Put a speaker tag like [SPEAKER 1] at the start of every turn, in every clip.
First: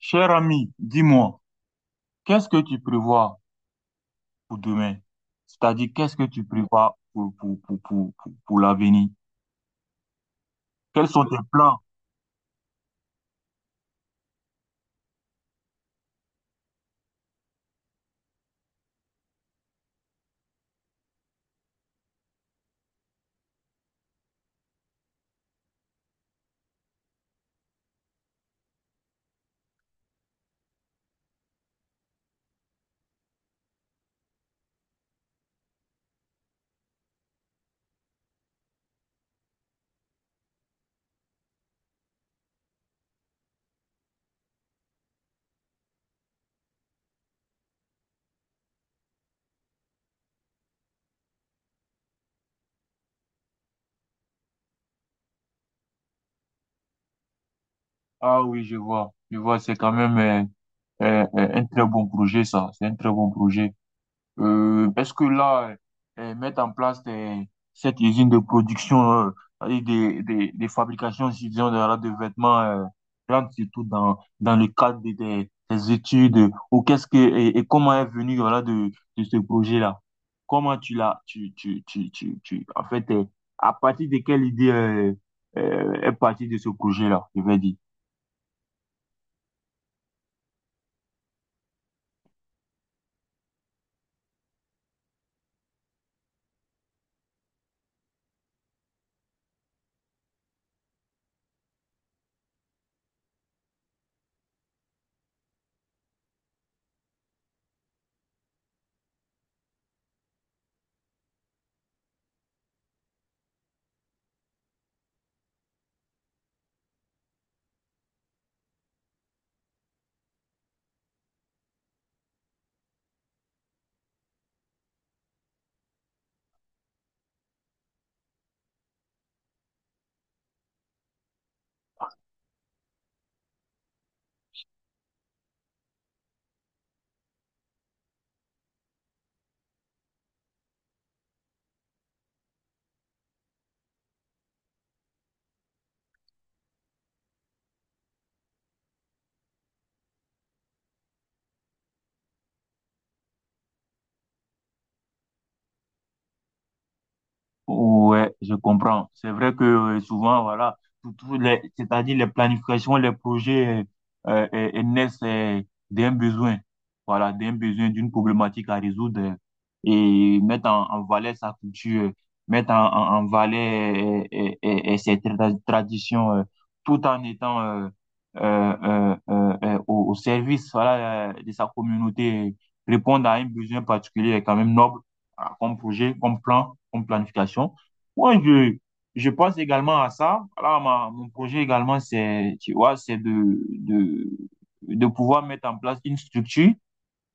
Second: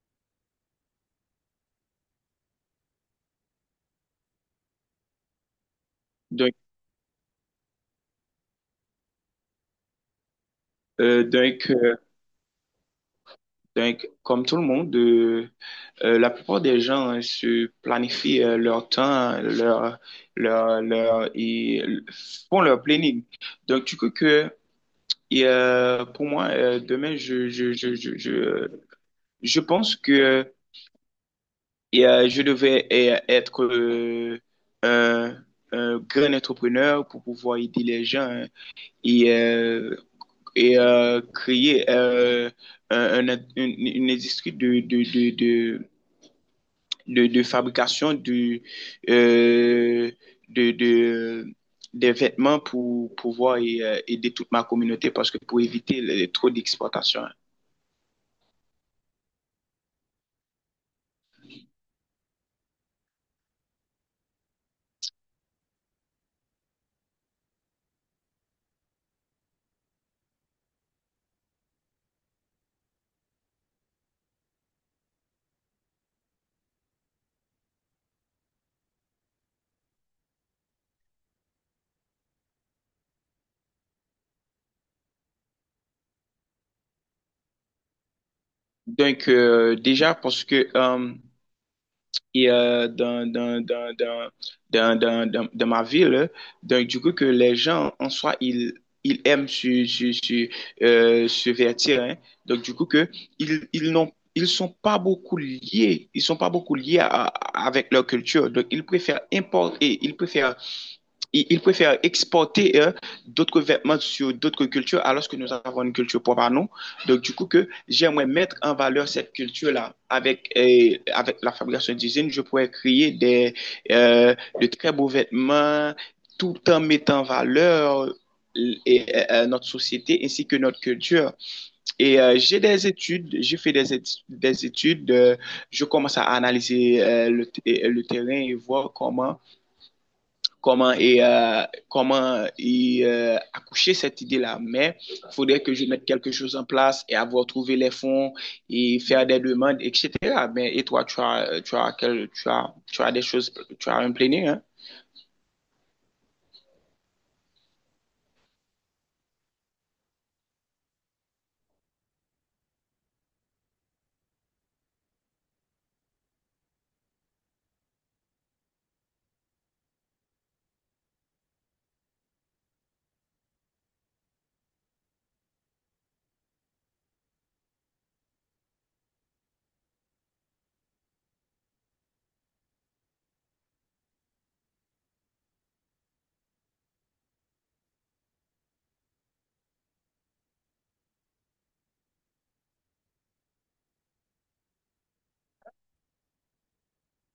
[SPEAKER 1] Cher ami, dis-moi, qu'est-ce que tu prévois pour demain? C'est-à-dire, qu'est-ce que tu
[SPEAKER 2] Donc,
[SPEAKER 1] prévois pour l'avenir? Quels sont
[SPEAKER 2] euh,
[SPEAKER 1] tes
[SPEAKER 2] donc,
[SPEAKER 1] plans?
[SPEAKER 2] euh, donc, comme tout le monde, la plupart des gens, hein, se planifient, leur temps, et font leur planning. Donc, pour moi, demain, je pense que je devais être un, un grand entrepreneur pour pouvoir aider les gens, hein, et euh, et créer, une industrie de fabrication euh, de, de, des vêtements pour pouvoir aider toute ma communauté parce que pour éviter trop d'exportation.
[SPEAKER 1] Ah oui, je vois, c'est quand même un très bon projet, ça. C'est un très bon projet. Parce que là, mettre en place cette usine de production, et des fabrications, si disons, de vêtements, rentre surtout dans le cadre des études, ou qu'est-ce que, et comment est venu, voilà, de ce projet-là? Comment tu l'as, en fait, à partir de quelle idée, est partie de ce projet-là, je vais dire.
[SPEAKER 2] Donc, déjà, parce que et euh, dans, dans, dans, dans, dans ma ville. Donc, du coup, que les gens, en soi, ils aiment se vertir, hein. Donc, du coup, que ils sont pas beaucoup liés avec leur culture. Donc, ils préfèrent importer, ils préfèrent exporter, d'autres vêtements sur d'autres cultures alors que nous avons une culture propre à nous. Donc, du coup, que j'aimerais mettre en valeur cette culture-là. Avec la fabrication d'usine, je pourrais créer de très beaux vêtements tout en mettant en valeur notre société ainsi que notre culture. Et j'ai des études, j'ai fait des études. Je commence à analyser, le terrain et voir comment accoucher cette idée-là. Mais il faudrait que je mette quelque chose en place et avoir trouvé les fonds et faire des demandes, etc. Mais, et toi, tu as des choses, tu as un planning, hein?
[SPEAKER 1] Ouais, je comprends. C'est vrai que souvent, voilà, tout les, c'est-à-dire les planifications, les projets naissent d'un besoin, voilà, d'un besoin, d'une problématique à résoudre et mettre en valeur sa culture, mettre en valeur ses traditions, tout en étant au service, voilà, de sa communauté, répondre à un besoin particulier est quand même noble, voilà, comme projet, comme plan, comme planification. Moi, je pense également à ça. Voilà, mon projet également, c'est, tu vois, c'est de pouvoir mettre en place une structure,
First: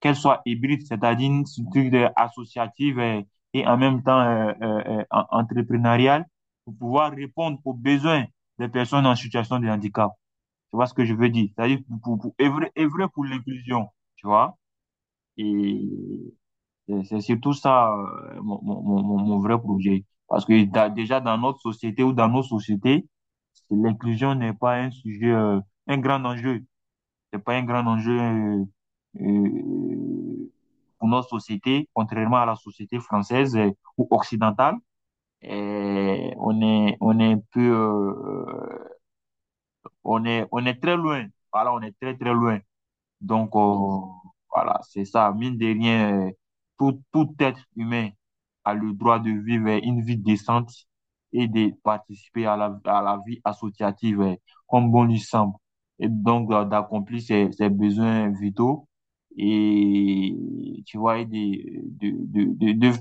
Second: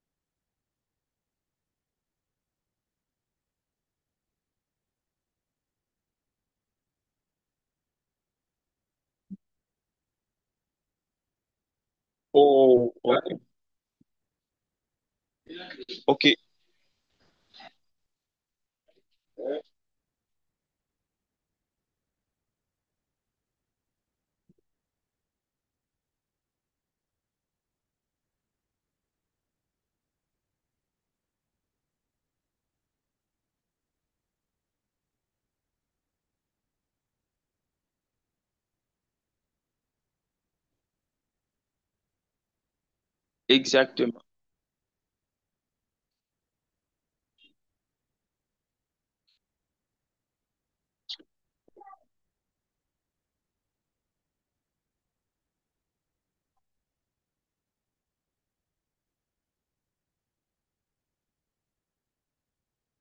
[SPEAKER 1] qu'elle soit hybride, c'est-à-dire une structure associative, et en même temps entrepreneuriale, pour pouvoir répondre aux besoins des personnes en situation de handicap. Tu vois ce que je veux dire? C'est-à-dire pour œuvrer,
[SPEAKER 2] Oh,
[SPEAKER 1] œuvrer pour
[SPEAKER 2] OK.
[SPEAKER 1] l'inclusion, tu vois? Et
[SPEAKER 2] OK,
[SPEAKER 1] c'est surtout ça, mon vrai projet. Parce que déjà dans notre société ou dans nos sociétés, l'inclusion n'est pas un sujet, un grand enjeu. C'est pas un grand enjeu euh, pour notre société, contrairement à la société française ou occidentale. Et on est un peu, on est très loin. Voilà, on est très très loin. Donc,
[SPEAKER 2] exactement.
[SPEAKER 1] voilà, c'est ça. Mine de rien, tout, tout être humain a le droit de vivre une vie décente et de participer à la vie associative comme bon lui semble. Et donc, d'accomplir ses, ses besoins vitaux et, tu vois, et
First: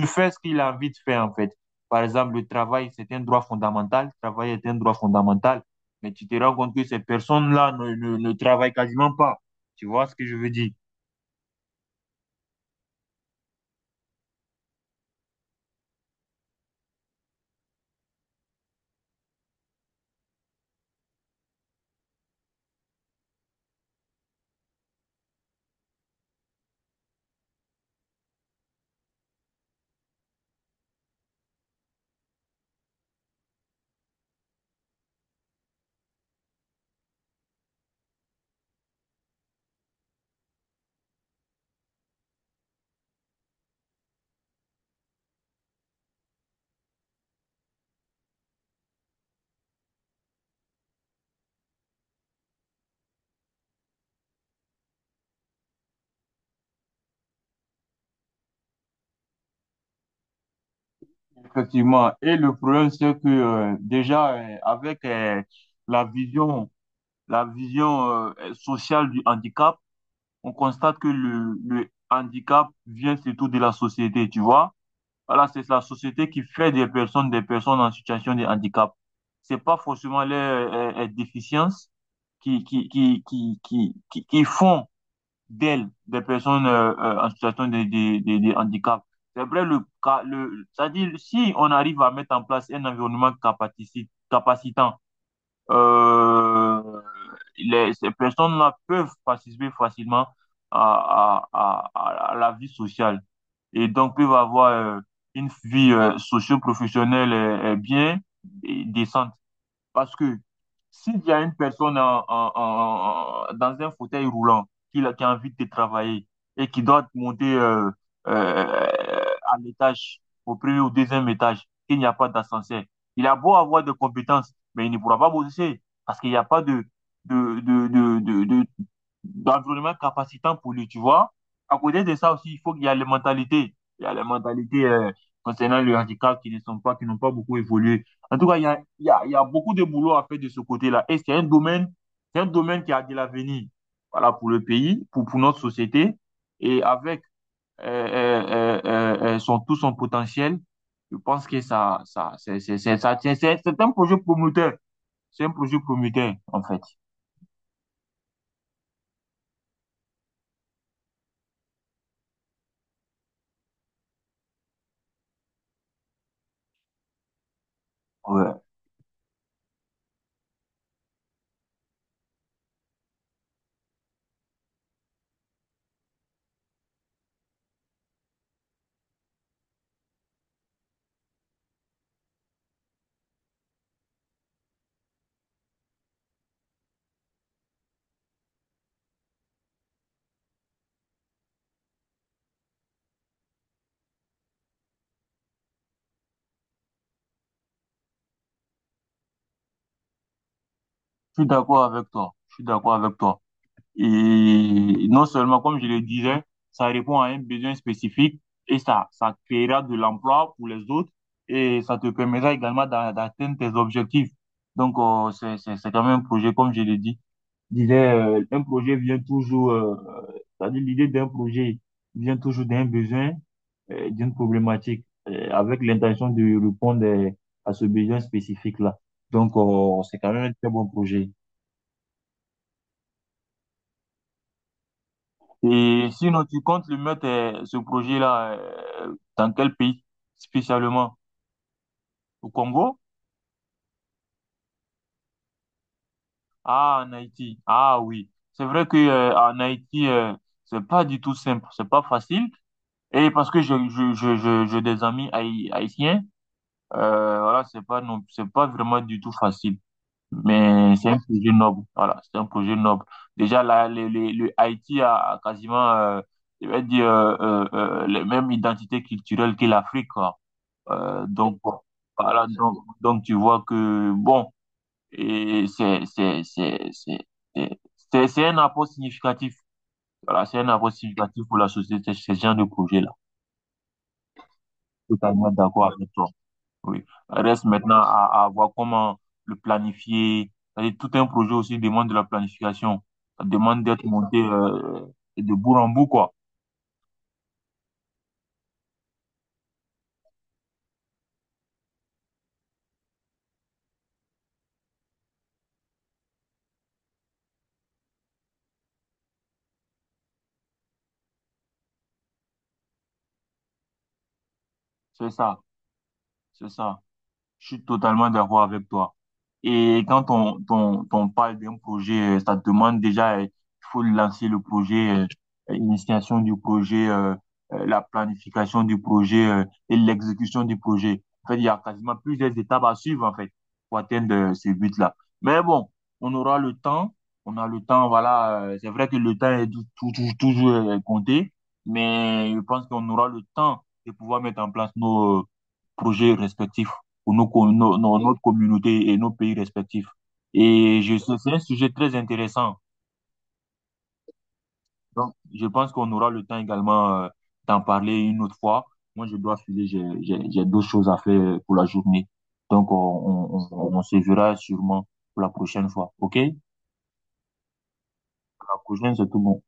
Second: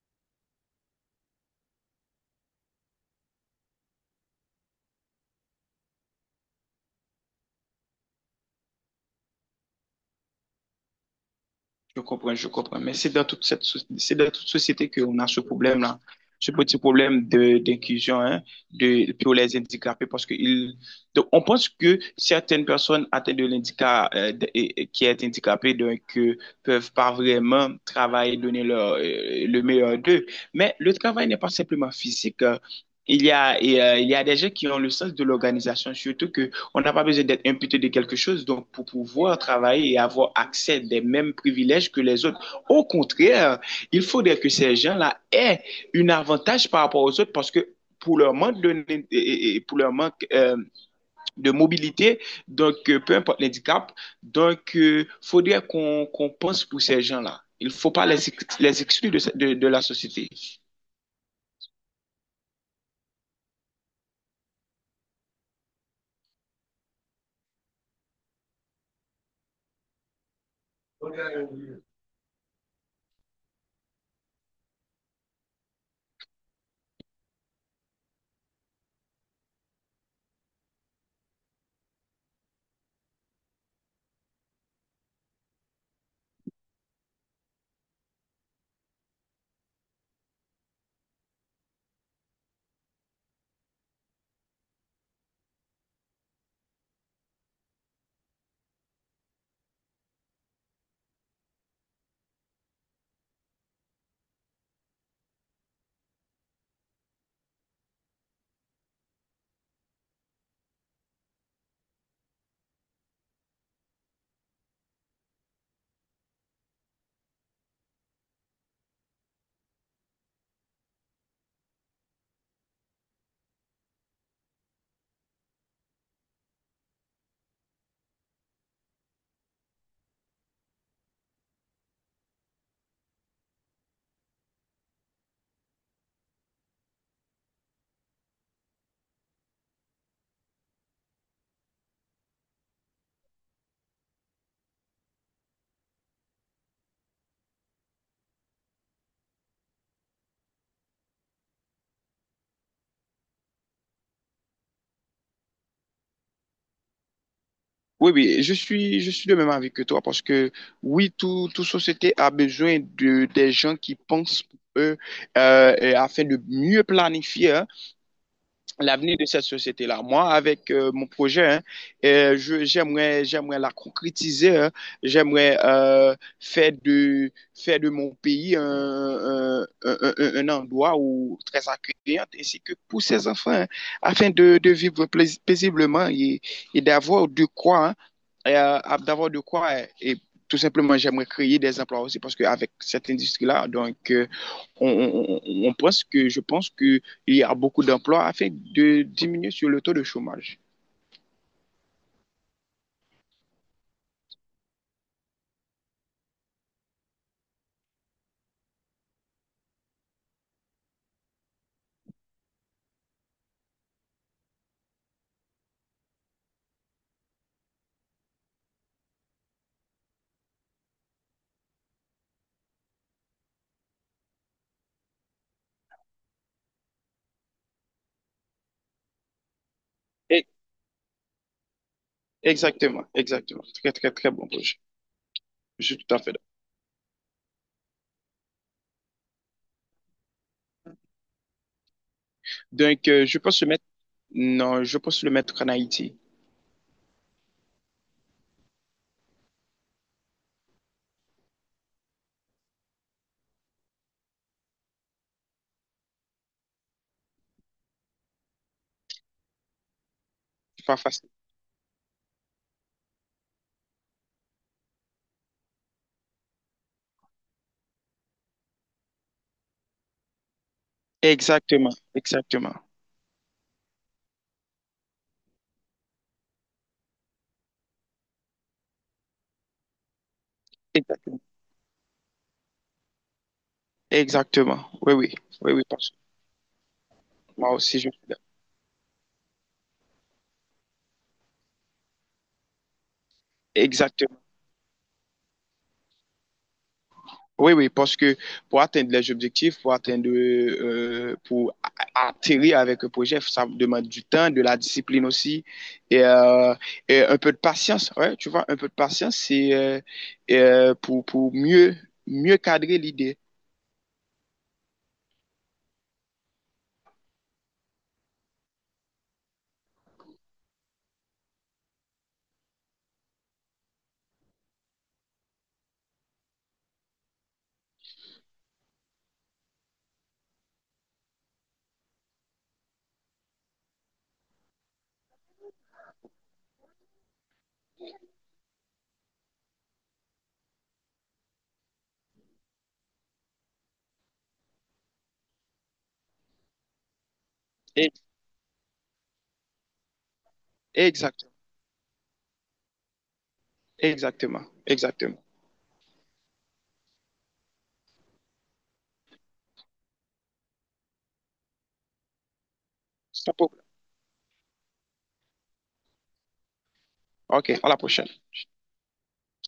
[SPEAKER 1] de faire ce qu'il a envie de faire, en fait. Par exemple, le travail, c'est un droit fondamental. Travailler est un droit fondamental mais tu te rends compte que ces personnes-là ne ne, travaillent quasiment pas. Tu vois ce que je veux dire?
[SPEAKER 2] Je comprends, je comprends. Mais c'est dans toute société qu'on a ce problème-là, ce petit problème d'inclusion, hein, pour les handicapés, parce que donc on pense que certaines personnes atteintes de l'handicap, qui est handicapée, donc, peuvent pas vraiment travailler, donner le meilleur d'eux. Mais le travail n'est pas simplement physique. Il y a des gens qui ont le sens de l'organisation, surtout que on n'a pas besoin d'être imputé de quelque chose donc pour pouvoir travailler et avoir accès des mêmes privilèges que les autres. Au contraire, il faudrait que ces gens-là aient un avantage par rapport aux autres parce que pour leur manque de, pour leur manque, de mobilité, donc peu importe l'handicap, donc il faudrait qu'on pense pour ces gens-là. Il ne faut pas les exclure de la société.
[SPEAKER 1] Effectivement. Et le problème, c'est que déjà, avec la vision, la vision sociale du handicap, on constate que le handicap vient surtout de la société, tu vois? Voilà, c'est la société qui fait des personnes en situation de handicap. C'est pas forcément les déficiences qui qui font d'elles, des personnes en situation de handicap. C'est vrai, c'est-à-dire, si on arrive à mettre en place un environnement capacitant, euh, les, ces personnes-là peuvent participer facilement à la vie sociale et donc peuvent avoir une vie socio-professionnelle bien et décente. Parce que s'il y a une personne dans un fauteuil roulant qui, qui a envie de travailler et qui doit monter euh, à l'étage, au premier ou deuxième étage, qu'il n'y a pas d'ascenseur, il a beau avoir des compétences, mais il ne pourra pas bosser parce qu'il n'y a pas de d'environnement capacitant pour lui, tu vois. À côté de ça aussi, il faut qu'il y a les mentalités. Il y a les mentalités concernant le handicap qui ne sont pas, qui n'ont pas beaucoup évolué. En tout cas, il y a beaucoup de boulot à faire de ce côté-là. Et c'est un domaine qui a de l'avenir. Voilà, pour le pays, pour notre société. Et avec son, tout son potentiel, je pense que ça, c'est un projet prometteur. C'est un projet prometteur, en fait.
[SPEAKER 2] Oui, oui, je suis de même avis que toi parce que oui, toute société a besoin de des gens qui pensent pour eux, et afin de mieux planifier, hein,
[SPEAKER 1] Ouais.
[SPEAKER 2] l'avenir de cette société-là. Moi, avec mon projet, hein, j'aimerais la concrétiser, hein. J'aimerais faire de mon pays un endroit où, très accueillant, ainsi que pour ses enfants, hein, afin de vivre paisiblement et d'avoir de quoi, hein, et, euh, d'avoir de quoi. Et, tout simplement, j'aimerais créer des emplois aussi parce qu'avec cette industrie-là, donc, je pense que il y a beaucoup d'emplois afin de diminuer sur le taux de chômage.
[SPEAKER 1] Je suis d'accord avec toi. Je suis d'accord avec toi. Et non seulement, comme je le disais, ça répond à un besoin spécifique et ça créera de l'emploi pour les autres et ça te permettra également d'atteindre tes objectifs. Donc, c'est quand même un projet, comme je l'ai dit. Disais, un projet vient toujours, c'est-à-dire l'idée d'un projet vient toujours d'un besoin, d'une problématique, avec l'intention de répondre à ce besoin spécifique-là. Donc, c'est quand même
[SPEAKER 2] Et
[SPEAKER 1] un très bon projet.
[SPEAKER 2] Exactement, exactement. Très, très, très bon projet. Je suis
[SPEAKER 1] Et
[SPEAKER 2] tout à fait
[SPEAKER 1] sinon,
[SPEAKER 2] d'accord.
[SPEAKER 1] tu comptes le mettre, ce projet-là, dans quel pays spécialement? Au Congo?
[SPEAKER 2] Donc, je pense le mettre, non, je pense le mettre en Haïti.
[SPEAKER 1] Ah, en Haïti. Ah oui. C'est vrai que, en Haïti, c'est pas du tout simple, c'est pas facile. Et parce que j'ai je, j'ai des amis haïtiens, voilà, c'est pas non, c'est pas vraiment du tout facile.
[SPEAKER 2] C'est
[SPEAKER 1] Mais
[SPEAKER 2] pas
[SPEAKER 1] c'est un
[SPEAKER 2] facile.
[SPEAKER 1] projet noble. Voilà, c'est un projet noble. Déjà, là, le Haïti a, a quasiment, je vais dire, les mêmes identités culturelles que l'Afrique, quoi. Donc, bon,
[SPEAKER 2] Exactement,
[SPEAKER 1] voilà,
[SPEAKER 2] exactement,
[SPEAKER 1] donc tu vois que, bon, et c'est- c'est un apport significatif. Voilà, c'est un apport
[SPEAKER 2] exactement,
[SPEAKER 1] significatif pour la société, ce genre de projet-là.
[SPEAKER 2] exactement. Oui, oui,
[SPEAKER 1] Totalement
[SPEAKER 2] oui, oui,
[SPEAKER 1] d'accord
[SPEAKER 2] parce
[SPEAKER 1] avec
[SPEAKER 2] que
[SPEAKER 1] toi. Oui. Reste
[SPEAKER 2] moi
[SPEAKER 1] maintenant
[SPEAKER 2] aussi, je,
[SPEAKER 1] à voir comment le planifier. C'est-à-dire, tout un projet aussi demande de la planification. Ça demande d'être
[SPEAKER 2] exactement.
[SPEAKER 1] monté de bout en bout, quoi.
[SPEAKER 2] Oui, oui, parce que pour atteindre les objectifs, pour atterrir avec un projet, ça demande du temps, de la discipline aussi, et, euh, et un peu de patience. Ouais, tu vois, un peu de patience, c'est pour mieux cadrer l'idée.
[SPEAKER 1] C'est ça, c'est ça. Je suis totalement d'accord avec toi. Et quand on parle d'un projet, ça demande déjà, il faut lancer le projet, l'initiation du projet, la planification du projet, et l'exécution du projet. En fait, il y a quasiment plusieurs étapes à suivre, en fait, pour atteindre ce but-là. Mais bon, on aura le temps, on a le temps, voilà. C'est vrai que le temps est toujours compté, mais je pense qu'on aura le temps de pouvoir mettre en place nos projets respectifs pour nos, com- nos- nos-
[SPEAKER 2] Et-
[SPEAKER 1] notre communauté et nos pays respectifs. Et c'est
[SPEAKER 2] Exactement,
[SPEAKER 1] un sujet très intéressant.
[SPEAKER 2] exactement,
[SPEAKER 1] Donc,
[SPEAKER 2] exactement.
[SPEAKER 1] je pense qu'on aura le temps également d'en parler une autre fois. Moi, je dois filer, j'ai d'autres choses à faire pour la journée. Donc,
[SPEAKER 2] Stop.
[SPEAKER 1] on se verra sûrement pour la prochaine fois. OK?
[SPEAKER 2] OK, à la prochaine.
[SPEAKER 1] Pour la prochaine, c'est tout bon.